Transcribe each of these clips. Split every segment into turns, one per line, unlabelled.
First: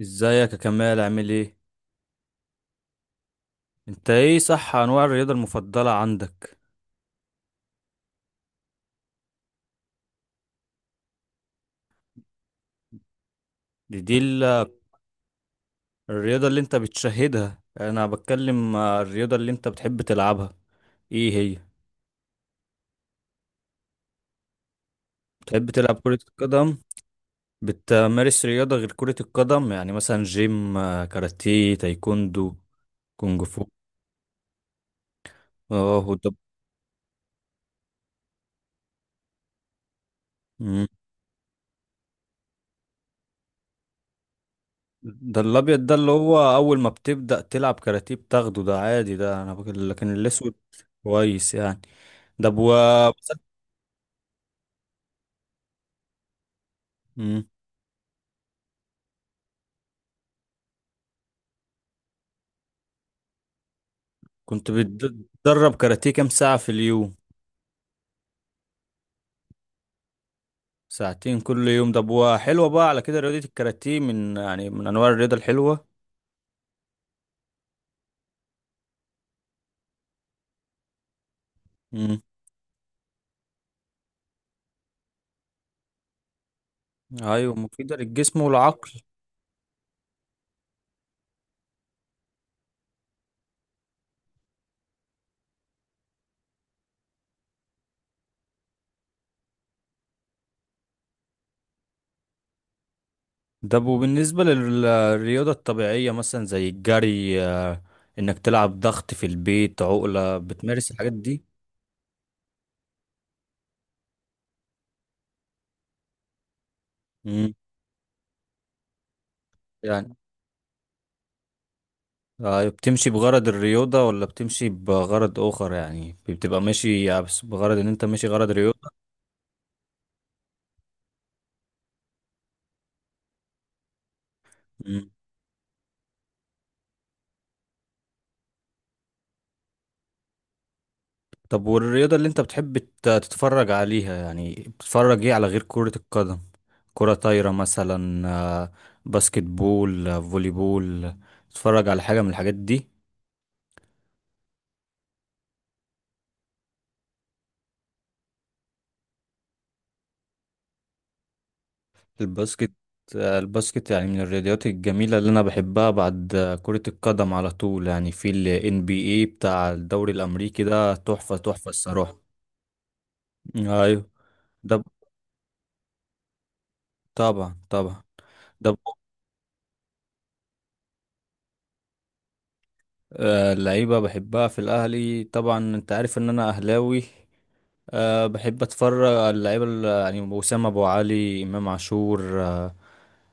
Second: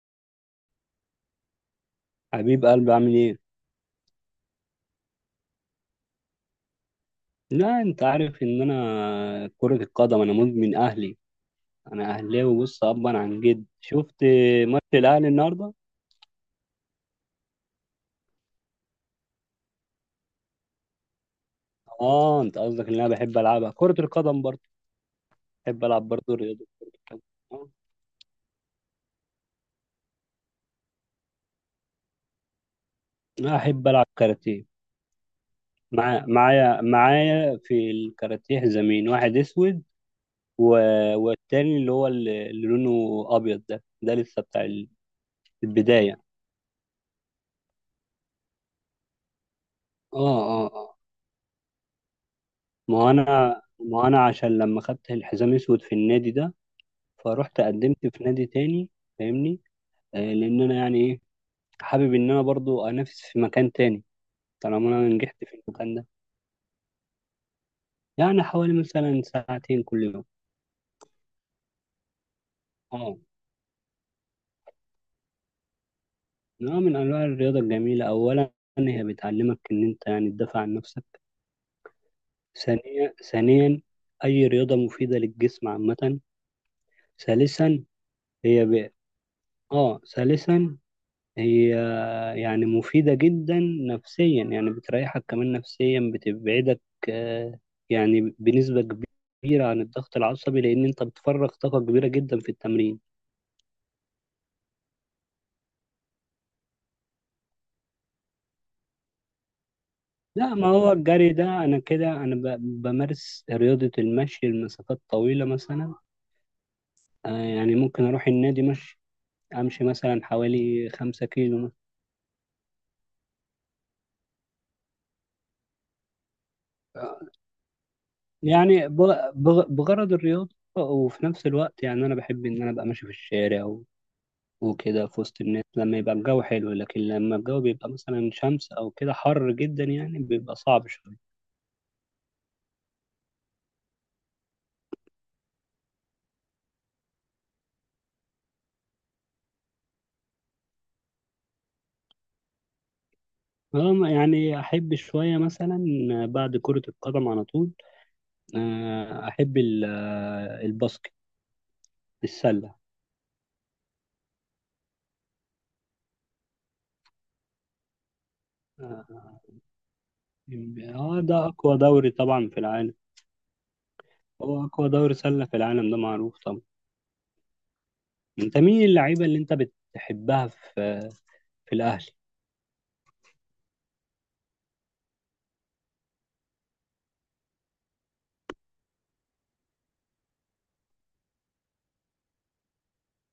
ازيك يا كمال، عامل ايه؟
حبيب قلبي عامل ايه؟
انت ايه صح، انواع الرياضة المفضلة عندك؟
لا انت عارف ان انا كرة القدم انا مدمن اهلي. انا اهلاوي بص ابا عن جد
دي
شفت
دي ال-
ماتش الاهلي النهارده؟
الرياضة اللي انت بتشاهدها، انا بتكلم الرياضة اللي انت بتحب تلعبها، ايه هي؟
اه، انت قصدك ان انا بحب العبها كرة القدم برضه.
بتحب
بحب
تلعب
العب
كرة
برضه رياضة
القدم؟
كرة القدم. آه،
بتمارس رياضة غير كرة القدم؟ يعني مثلا جيم، كاراتيه، تايكوندو، كونج
انا
فو؟
احب العب كاراتيه.
اه، هو ده.
معايا في الكاراتيه حزامين، واحد اسود و...
مم.
والتاني اللي هو اللي لونه ابيض. ده لسه بتاع
ده الابيض، ده اللي
البداية.
هو اول ما بتبدأ تلعب كاراتيه بتاخده، ده عادي، لكن
اه،
الاسود
اه، آه.
كويس يعني. ده بو
ما هو انا ما هو انا عشان لما خدت الحزام اسود في النادي ده، فروحت قدمت في نادي تاني، فاهمني؟ لان انا يعني ايه، حابب ان انا برضو انافس في مكان تاني،
كنت
طالما انا نجحت في
بتدرب
المكان ده.
كاراتيه كام ساعة في اليوم؟
يعني حوالي مثلا ساعتين كل يوم.
ساعتين كل يوم، ده بوا حلوة بقى. على
اه،
كده رياضة الكاراتيه من أنواع الرياضة الحلوة.
نوع من انواع الرياضه الجميله. اولا هي بتعلمك ان انت يعني تدافع عن نفسك.
مم.
ثانيا، اي رياضه مفيده للجسم عامه.
أيوة،
ثالثا
مفيدة للجسم
هي ب...
والعقل.
اه ثالثا هي يعني مفيدة جدا نفسيا، يعني بتريحك كمان نفسيا، بتبعدك آه، يعني بنسبة كبيرة عن الضغط العصبي، لأن أنت بتفرغ طاقة كبيرة جدا في التمرين.
ده بالنسبة للرياضة الطبيعية مثلا زي الجري، إنك تلعب ضغط في البيت، عقلة،
لا، ما
بتمارس
هو
الحاجات
الجري
دي.
ده أنا كده أنا بمارس رياضة المشي لمسافات طويلة مثلا.
مم.
يعني ممكن أروح النادي مشي، أمشي
يعني
مثلا حوالي 5 كيلو مثلا.
بتمشي بغرض الرياضة ولا بتمشي بغرض آخر؟ يعني بتبقى ماشي يعني،
آه،
بس بغرض إن أنت ماشي غرض
يعني
رياضة.
بغرض الرياضة، وفي نفس الوقت يعني أنا بحب إن أنا أبقى ماشي في الشارع وكده في وسط الناس لما يبقى الجو حلو. لكن لما الجو بيبقى مثلا شمس أو كده حر جدا يعني بيبقى صعب شوية.
طب والرياضة اللي انت بتحب تتفرج عليها، يعني بتتفرج ايه على غير كرة القدم؟ كرة طايرة مثلا؟ آه، باسكت بول، فولي بول؟ تتفرج على حاجة من الحاجات دي؟
أنا يعني أحب شوية مثلا بعد كرة القدم على طول، أحب الباسكت،
الباسكت.
السلة.
الباسكت يعني من الرياضيات الجميلة اللي انا بحبها بعد كرة القدم على طول. يعني في ال
آه،
NBA بتاع الدوري الامريكي، ده
آه،
تحفة
ده
تحفة
أقوى دوري
الصراحة.
طبعا في العالم.
ايوه.
هو
ده ب-
أقوى دوري سلة في العالم، ده معروف طبعا.
طبعا طبعا.
أنت
ده ب-
مين اللعيبة اللي أنت بتحبها في الأهلي؟
اللعيبة بحبها في الاهلي، طبعا انت عارف ان انا اهلاوي. أه، بحب اتفرج على اللعيبه يعني اسامه، ابو علي، امام عاشور، أه.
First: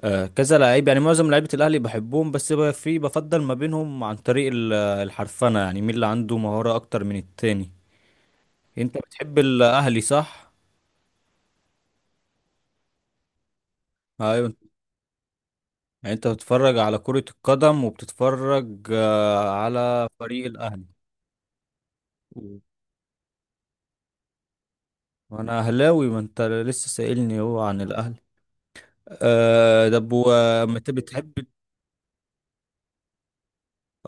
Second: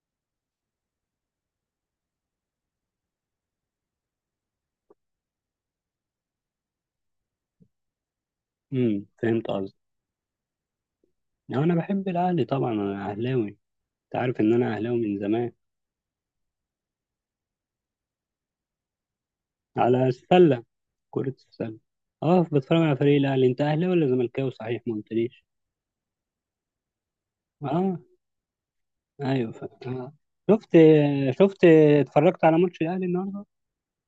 أه كذا لعيب، يعني معظم لعيبه الاهلي بحبهم، بس في بفضل ما بينهم عن طريق الحرفنه، يعني مين اللي عنده مهاره اكتر من التاني. انت بتحب
فهمت قصدي.
الاهلي صح؟
أنا بحب الأهلي طبعا، أنا أهلاوي. أنت عارف إن
ايوه.
أنا أهلاوي من زمان.
يعني انت بتتفرج على كره القدم وبتتفرج أه على
على
فريق
السلة،
الاهلي.
كرة السلة. اه، بتفرج على فريق الأهلي. انت أهلاوي ولا زملكاوي؟ صحيح ما قلتليش.
وانا اهلاوي، ما انت لسه سائلني هو عن
اه،
الاهلي.
ايوه،
أه، طب
آه. شفت
وما انت بتحب.
شفت اتفرجت على ماتش الأهلي النهارده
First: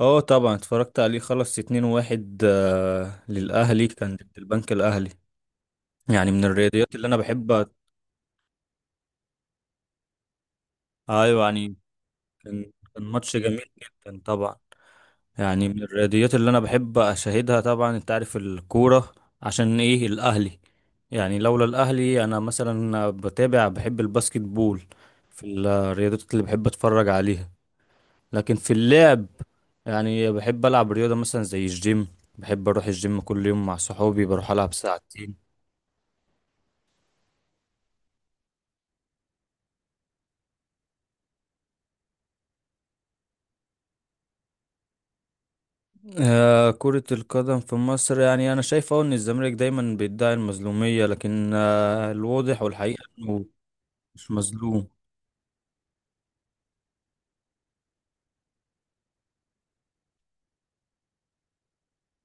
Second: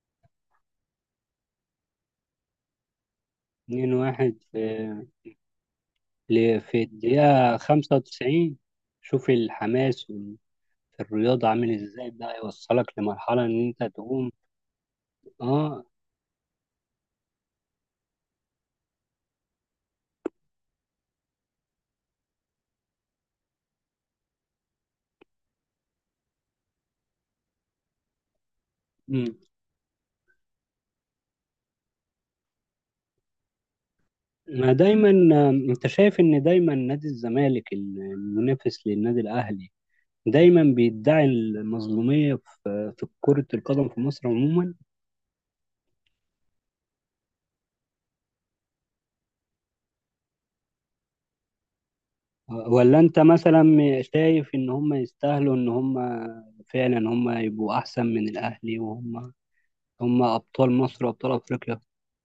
اه طبعا، اتفرجت عليه، خلص 2-1 للأهلي، كان ضد
2-1 في
البنك الأهلي. يعني من الرياضيات اللي أنا
الدقيقة
بحب
95. شوف الحماس في
أيوة
الرياضة عامل
يعني
ازاي ده
كان
يوصلك
كان ماتش
لمرحلة
جميل
ان انت
جدا
تقوم.
طبعا. يعني من
اه.
الرياضيات اللي أنا بحب أشاهدها، طبعا أنت عارف الكورة عشان إيه، الأهلي. يعني لولا الأهلي أنا مثلا بتابع، بحب الباسكت بول في الرياضيات اللي بحب أتفرج عليها. لكن في اللعب،
مم.
يعني بحب العب رياضه مثلا زي الجيم. بحب اروح الجيم كل يوم مع صحابي، بروح
ما
العب
دايما
ساعتين.
انت شايف ان دايما نادي الزمالك المنافس للنادي الاهلي دايما بيدعي المظلومية في كرة القدم في مصر عموما؟
آه، كرة القدم في مصر، يعني انا شايف أهو ان الزمالك دايما بيدعي المظلومية، لكن آه الواضح
ولا
والحقيقة
انت
انه
مثلا
مش
شايف ان
مظلوم.
هم يستاهلوا، ان هم فعلا هم يبقوا احسن من الاهلي، وهم هم ابطال مصر وابطال افريقيا؟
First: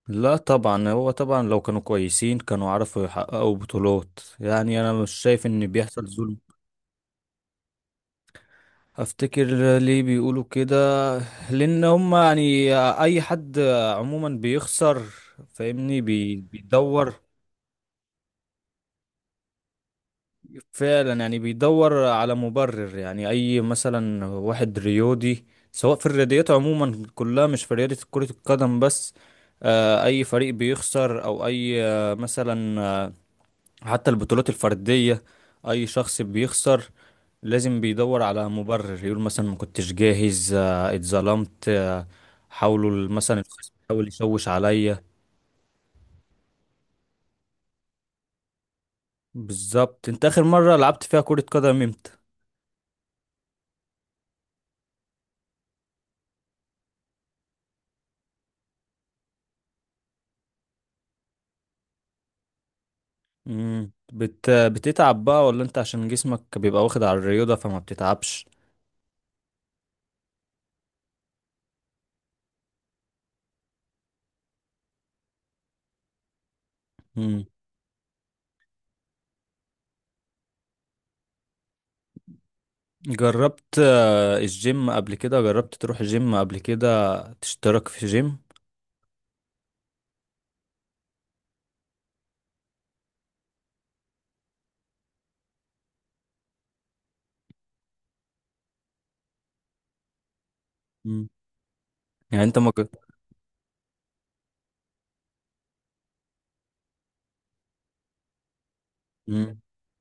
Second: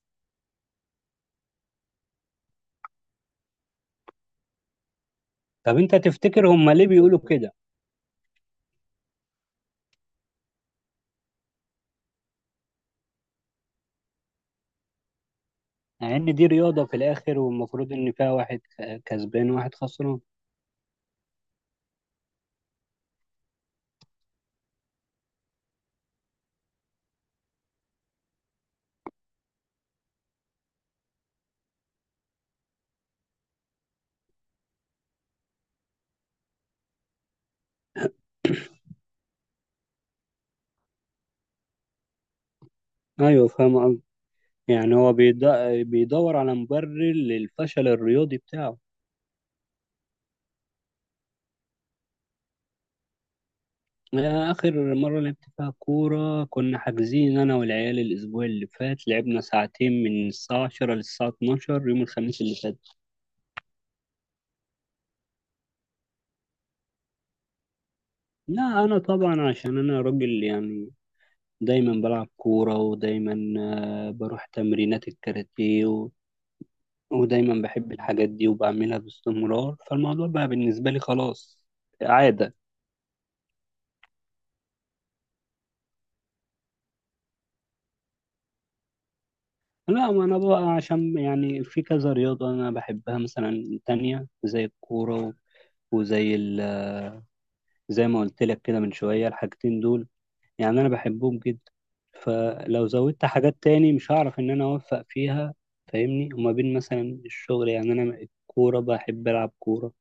لا طبعا، هو طبعا لو كانوا كويسين كانوا عرفوا يحققوا بطولات. يعني انا مش شايف ان
طب انت
بيحصل ظلم.
تفتكر هم ليه بيقولوا كده،
افتكر ليه بيقولوا كده؟ لان هم يعني اي حد عموما بيخسر، فاهمني،
مع ان دي رياضة في
بيدور
الاخر والمفروض ان فيها واحد كسبان وواحد خسران؟
فعلا، يعني بيدور على مبرر. يعني اي مثلا واحد رياضي، سواء في الرياضيات عموما كلها، مش في رياضة كرة القدم بس، اي فريق بيخسر او اي مثلا، حتى البطولات الفردية، اي شخص بيخسر لازم بيدور على مبرر، يقول مثلا ما كنتش جاهز، اتظلمت، حاولوا مثلا
ايوه،
الخصم
فاهم قصدي.
يحاول يشوش
يعني
عليا.
هو بيدور على مبرر للفشل الرياضي بتاعه.
بالظبط. انت اخر مرة لعبت فيها كرة قدم امتى؟
آخر مرة لعبت فيها كورة كنا حاجزين أنا والعيال الأسبوع اللي فات، لعبنا ساعتين من الساعة 10 للساعة 12 يوم الخميس اللي فات.
مم. بتتعب بقى ولا انت عشان جسمك بيبقى واخد على الرياضة فما بتتعبش؟
لا، أنا طبعا عشان أنا راجل يعني، دايما بلعب كورة، ودايما بروح تمرينات الكاراتيه
مم.
ودايما بحب الحاجات دي وبعملها باستمرار، فالموضوع بقى بالنسبة لي خلاص عادة.
جربت الجيم قبل كده؟ جربت تروح جيم قبل كده، تشترك في جيم؟
لا، ما أنا بقى عشان يعني في كذا رياضة أنا بحبها مثلا تانية زي الكورة، وزي ال زي ما قلت لك كده من شوية، الحاجتين دول يعني أنا
مم.
بحبهم جدا.
يعني انت ما
فلو زودت حاجات تاني مش هعرف إن أنا أوفق فيها، فاهمني؟ وما بين مثلا الشغل يعني، أنا الكورة بحب ألعب
مج...
كورة،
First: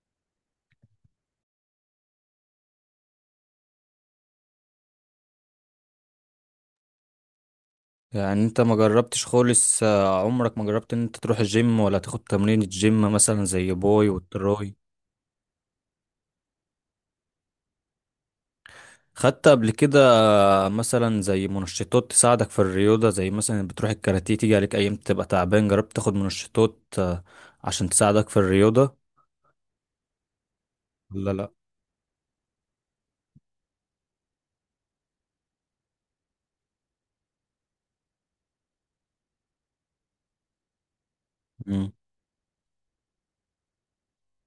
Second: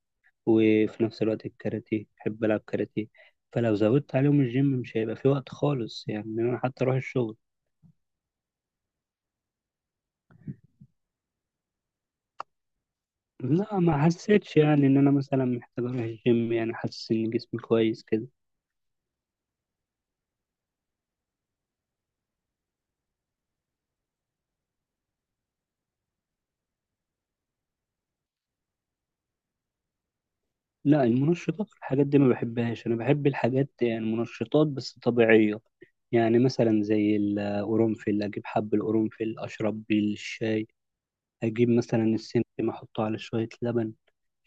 وفي نفس الوقت الكاراتيه بحب ألعب كاراتيه. فلو زودت عليهم الجيم مش هيبقى في وقت خالص يعني إن أنا حتى أروح الشغل.
يعني انت ما جربتش خالص، عمرك ما جربت ان انت تروح الجيم ولا تاخد تمرين الجيم مثلا زي
لا، ما
باي
حسيتش
والتراي؟
يعني إن أنا مثلا محتاج أروح الجيم، يعني حاسس إن جسمي كويس كده.
خدت قبل كده مثلا زي منشطات تساعدك في الرياضة؟ زي مثلا بتروح الكاراتيه تيجي عليك ايام تبقى تعبان، جربت تاخد منشطات عشان تساعدك في الرياضة؟
لا،
ولا لا.
المنشطات والحاجات دي ما بحبهاش. انا بحب الحاجات، يعني منشطات بس طبيعية. يعني مثلا زي القرنفل، اجيب حب القرنفل اشرب بيه الشاي، اجيب
مم.
مثلا السمسم احطه على شوية لبن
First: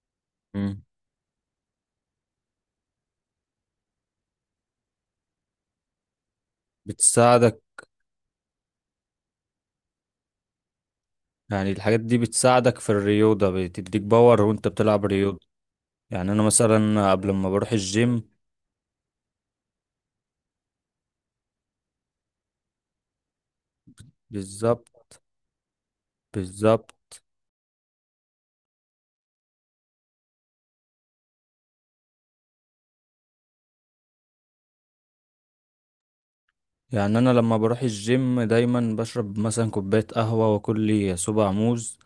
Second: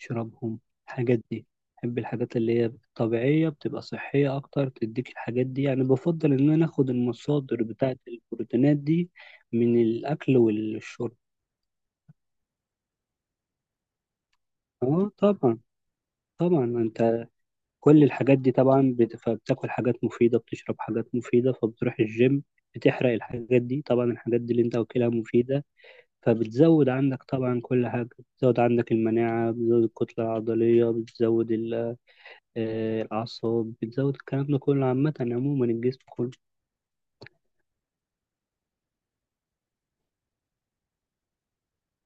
اشربهم.
مم.
الحاجات دي، بحب الحاجات اللي هي طبيعية، بتبقى صحية اكتر، تديك الحاجات دي يعني. بفضل ان انا اخد المصادر
بتساعدك.
بتاعة البروتينات دي من الاكل والشرب.
يعني الحاجات دي بتساعدك في الرياضة، بتديك باور وانت بتلعب
اه
رياضة.
طبعا.
يعني انا
طبعا
مثلا
انت
قبل ما بروح
كل
الجيم.
الحاجات دي طبعا فبتاكل حاجات مفيدة، بتشرب حاجات مفيدة، فبتروح الجيم بتحرق الحاجات دي. طبعا الحاجات دي اللي انت واكلها
بالظبط.
مفيدة، فبتزود
بالظبط.
عندك طبعا كل حاجة. بتزود عندك المناعة، بتزود الكتلة العضلية، بتزود الأعصاب، بتزود الكلام ده كله، عامة عموما الجسم كله.
يعني انا لما بروح الجيم دايما بشرب مثلا كوبايه قهوه واكل لي صباع موز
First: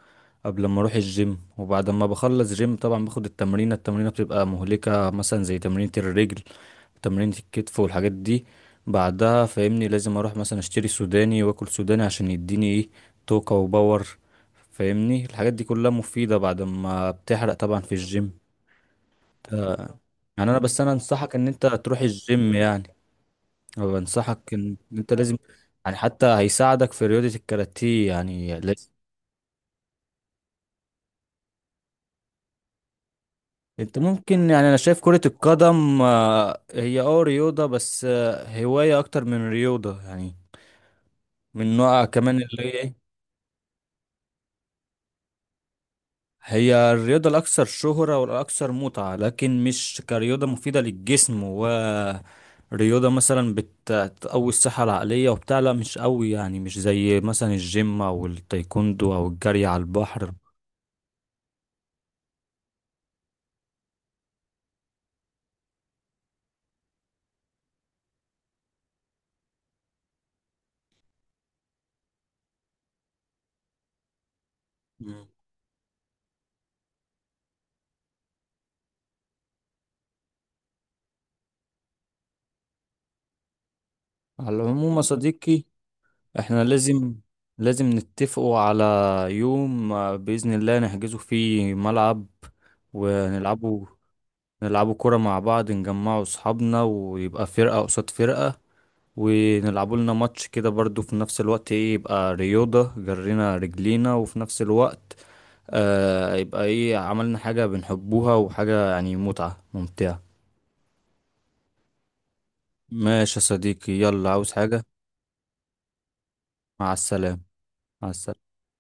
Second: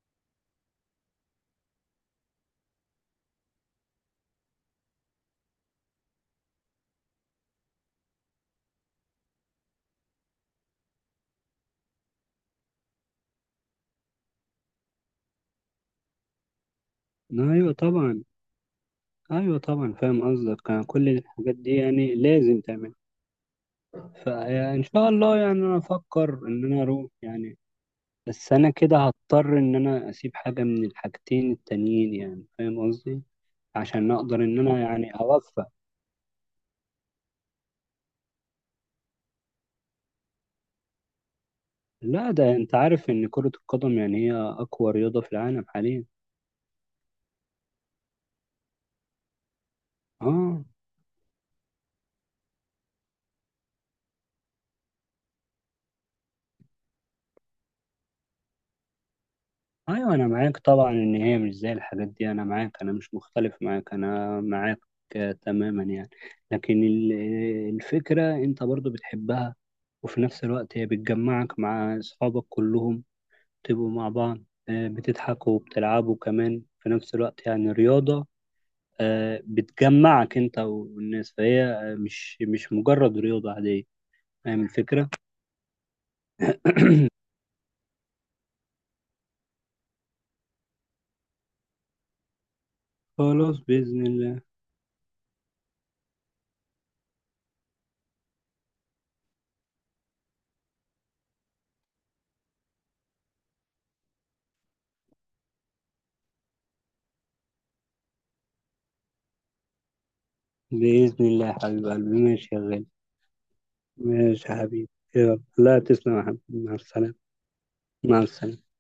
قبل ما اروح الجيم، وبعد ما بخلص جيم طبعا باخد التمرينه. التمرينه بتبقى مهلكه، مثلا زي تمرينه الرجل، تمرينه الكتف والحاجات دي. بعدها فاهمني لازم اروح مثلا اشتري سوداني واكل سوداني عشان يديني ايه، طاقه وباور. فاهمني الحاجات دي كلها مفيده بعد ما بتحرق
أيوة
طبعا في
طبعا.
الجيم. ف-
أيوة طبعا فاهم
يعني انا
قصدك.
بس انا
كل
انصحك ان
الحاجات
انت
دي
تروح
يعني
الجيم.
لازم
يعني
تعمل.
أنا بنصحك ان
فإن شاء
انت لازم،
الله يعني أنا
يعني حتى
أفكر إن أنا
هيساعدك في
أروح
رياضة
يعني.
الكاراتيه،
بس
يعني
انا
لازم.
كده هضطر ان انا اسيب حاجة من الحاجتين التانيين، يعني فاهم قصدي؟
انت
عشان اقدر
ممكن،
ان
يعني انا
انا
شايف
يعني
كرة
اوفق.
القدم هي اه رياضة، بس هواية اكتر من رياضة، يعني من نوع
لا،
كمان
ده
اللي هي
انت
ايه.
عارف ان كرة القدم يعني هي اقوى رياضة في العالم حاليا.
هي الرياضة الاكثر شهرة والاكثر متعة، لكن مش كرياضة
اه،
مفيدة للجسم، ورياضة مثلا بتقوي الصحة العقلية وبتاع، لا مش قوي. يعني مش زي مثلا الجيم او التايكوندو او الجري على
ايوه انا
البحر.
معاك طبعا، ان هي مش زي الحاجات دي، انا معاك، انا مش مختلف معاك، انا معاك تماما يعني. لكن الفكرة انت برضو بتحبها، وفي نفس الوقت هي بتجمعك مع اصحابك كلهم تبقوا مع بعض، بتضحكوا وبتلعبوا كمان في نفس الوقت، يعني رياضة بتجمعك انت والناس. فهي مش مجرد رياضة عادية.
على
فاهم
العموم يا
الفكرة؟
صديقي، احنا لازم نتفقوا على يوم، بإذن الله نحجزه فيه ملعب،
خلاص
ونلعبوا
بإذن الله.
نلعبوا كرة مع بعض، نجمعوا أصحابنا ويبقى فرقة قصاد فرقة، ونلعبوا لنا ماتش كده برضو. في نفس الوقت ايه، يبقى رياضة، جرينا رجلينا، وفي نفس الوقت آه يبقى ايه، عملنا حاجة بنحبوها وحاجة يعني متعة ممتعة.
بإذن الله يا حبيب قلبي، ماشي يا غالي.
ماشي يا صديقي، يلا
ماشي
عاوز
يا
حاجة؟
حبيبي، يلا لا تسلم يا حبيبي، مع
مع
السلامة.
السلامة. مع
مع
السلامة.
السلامة.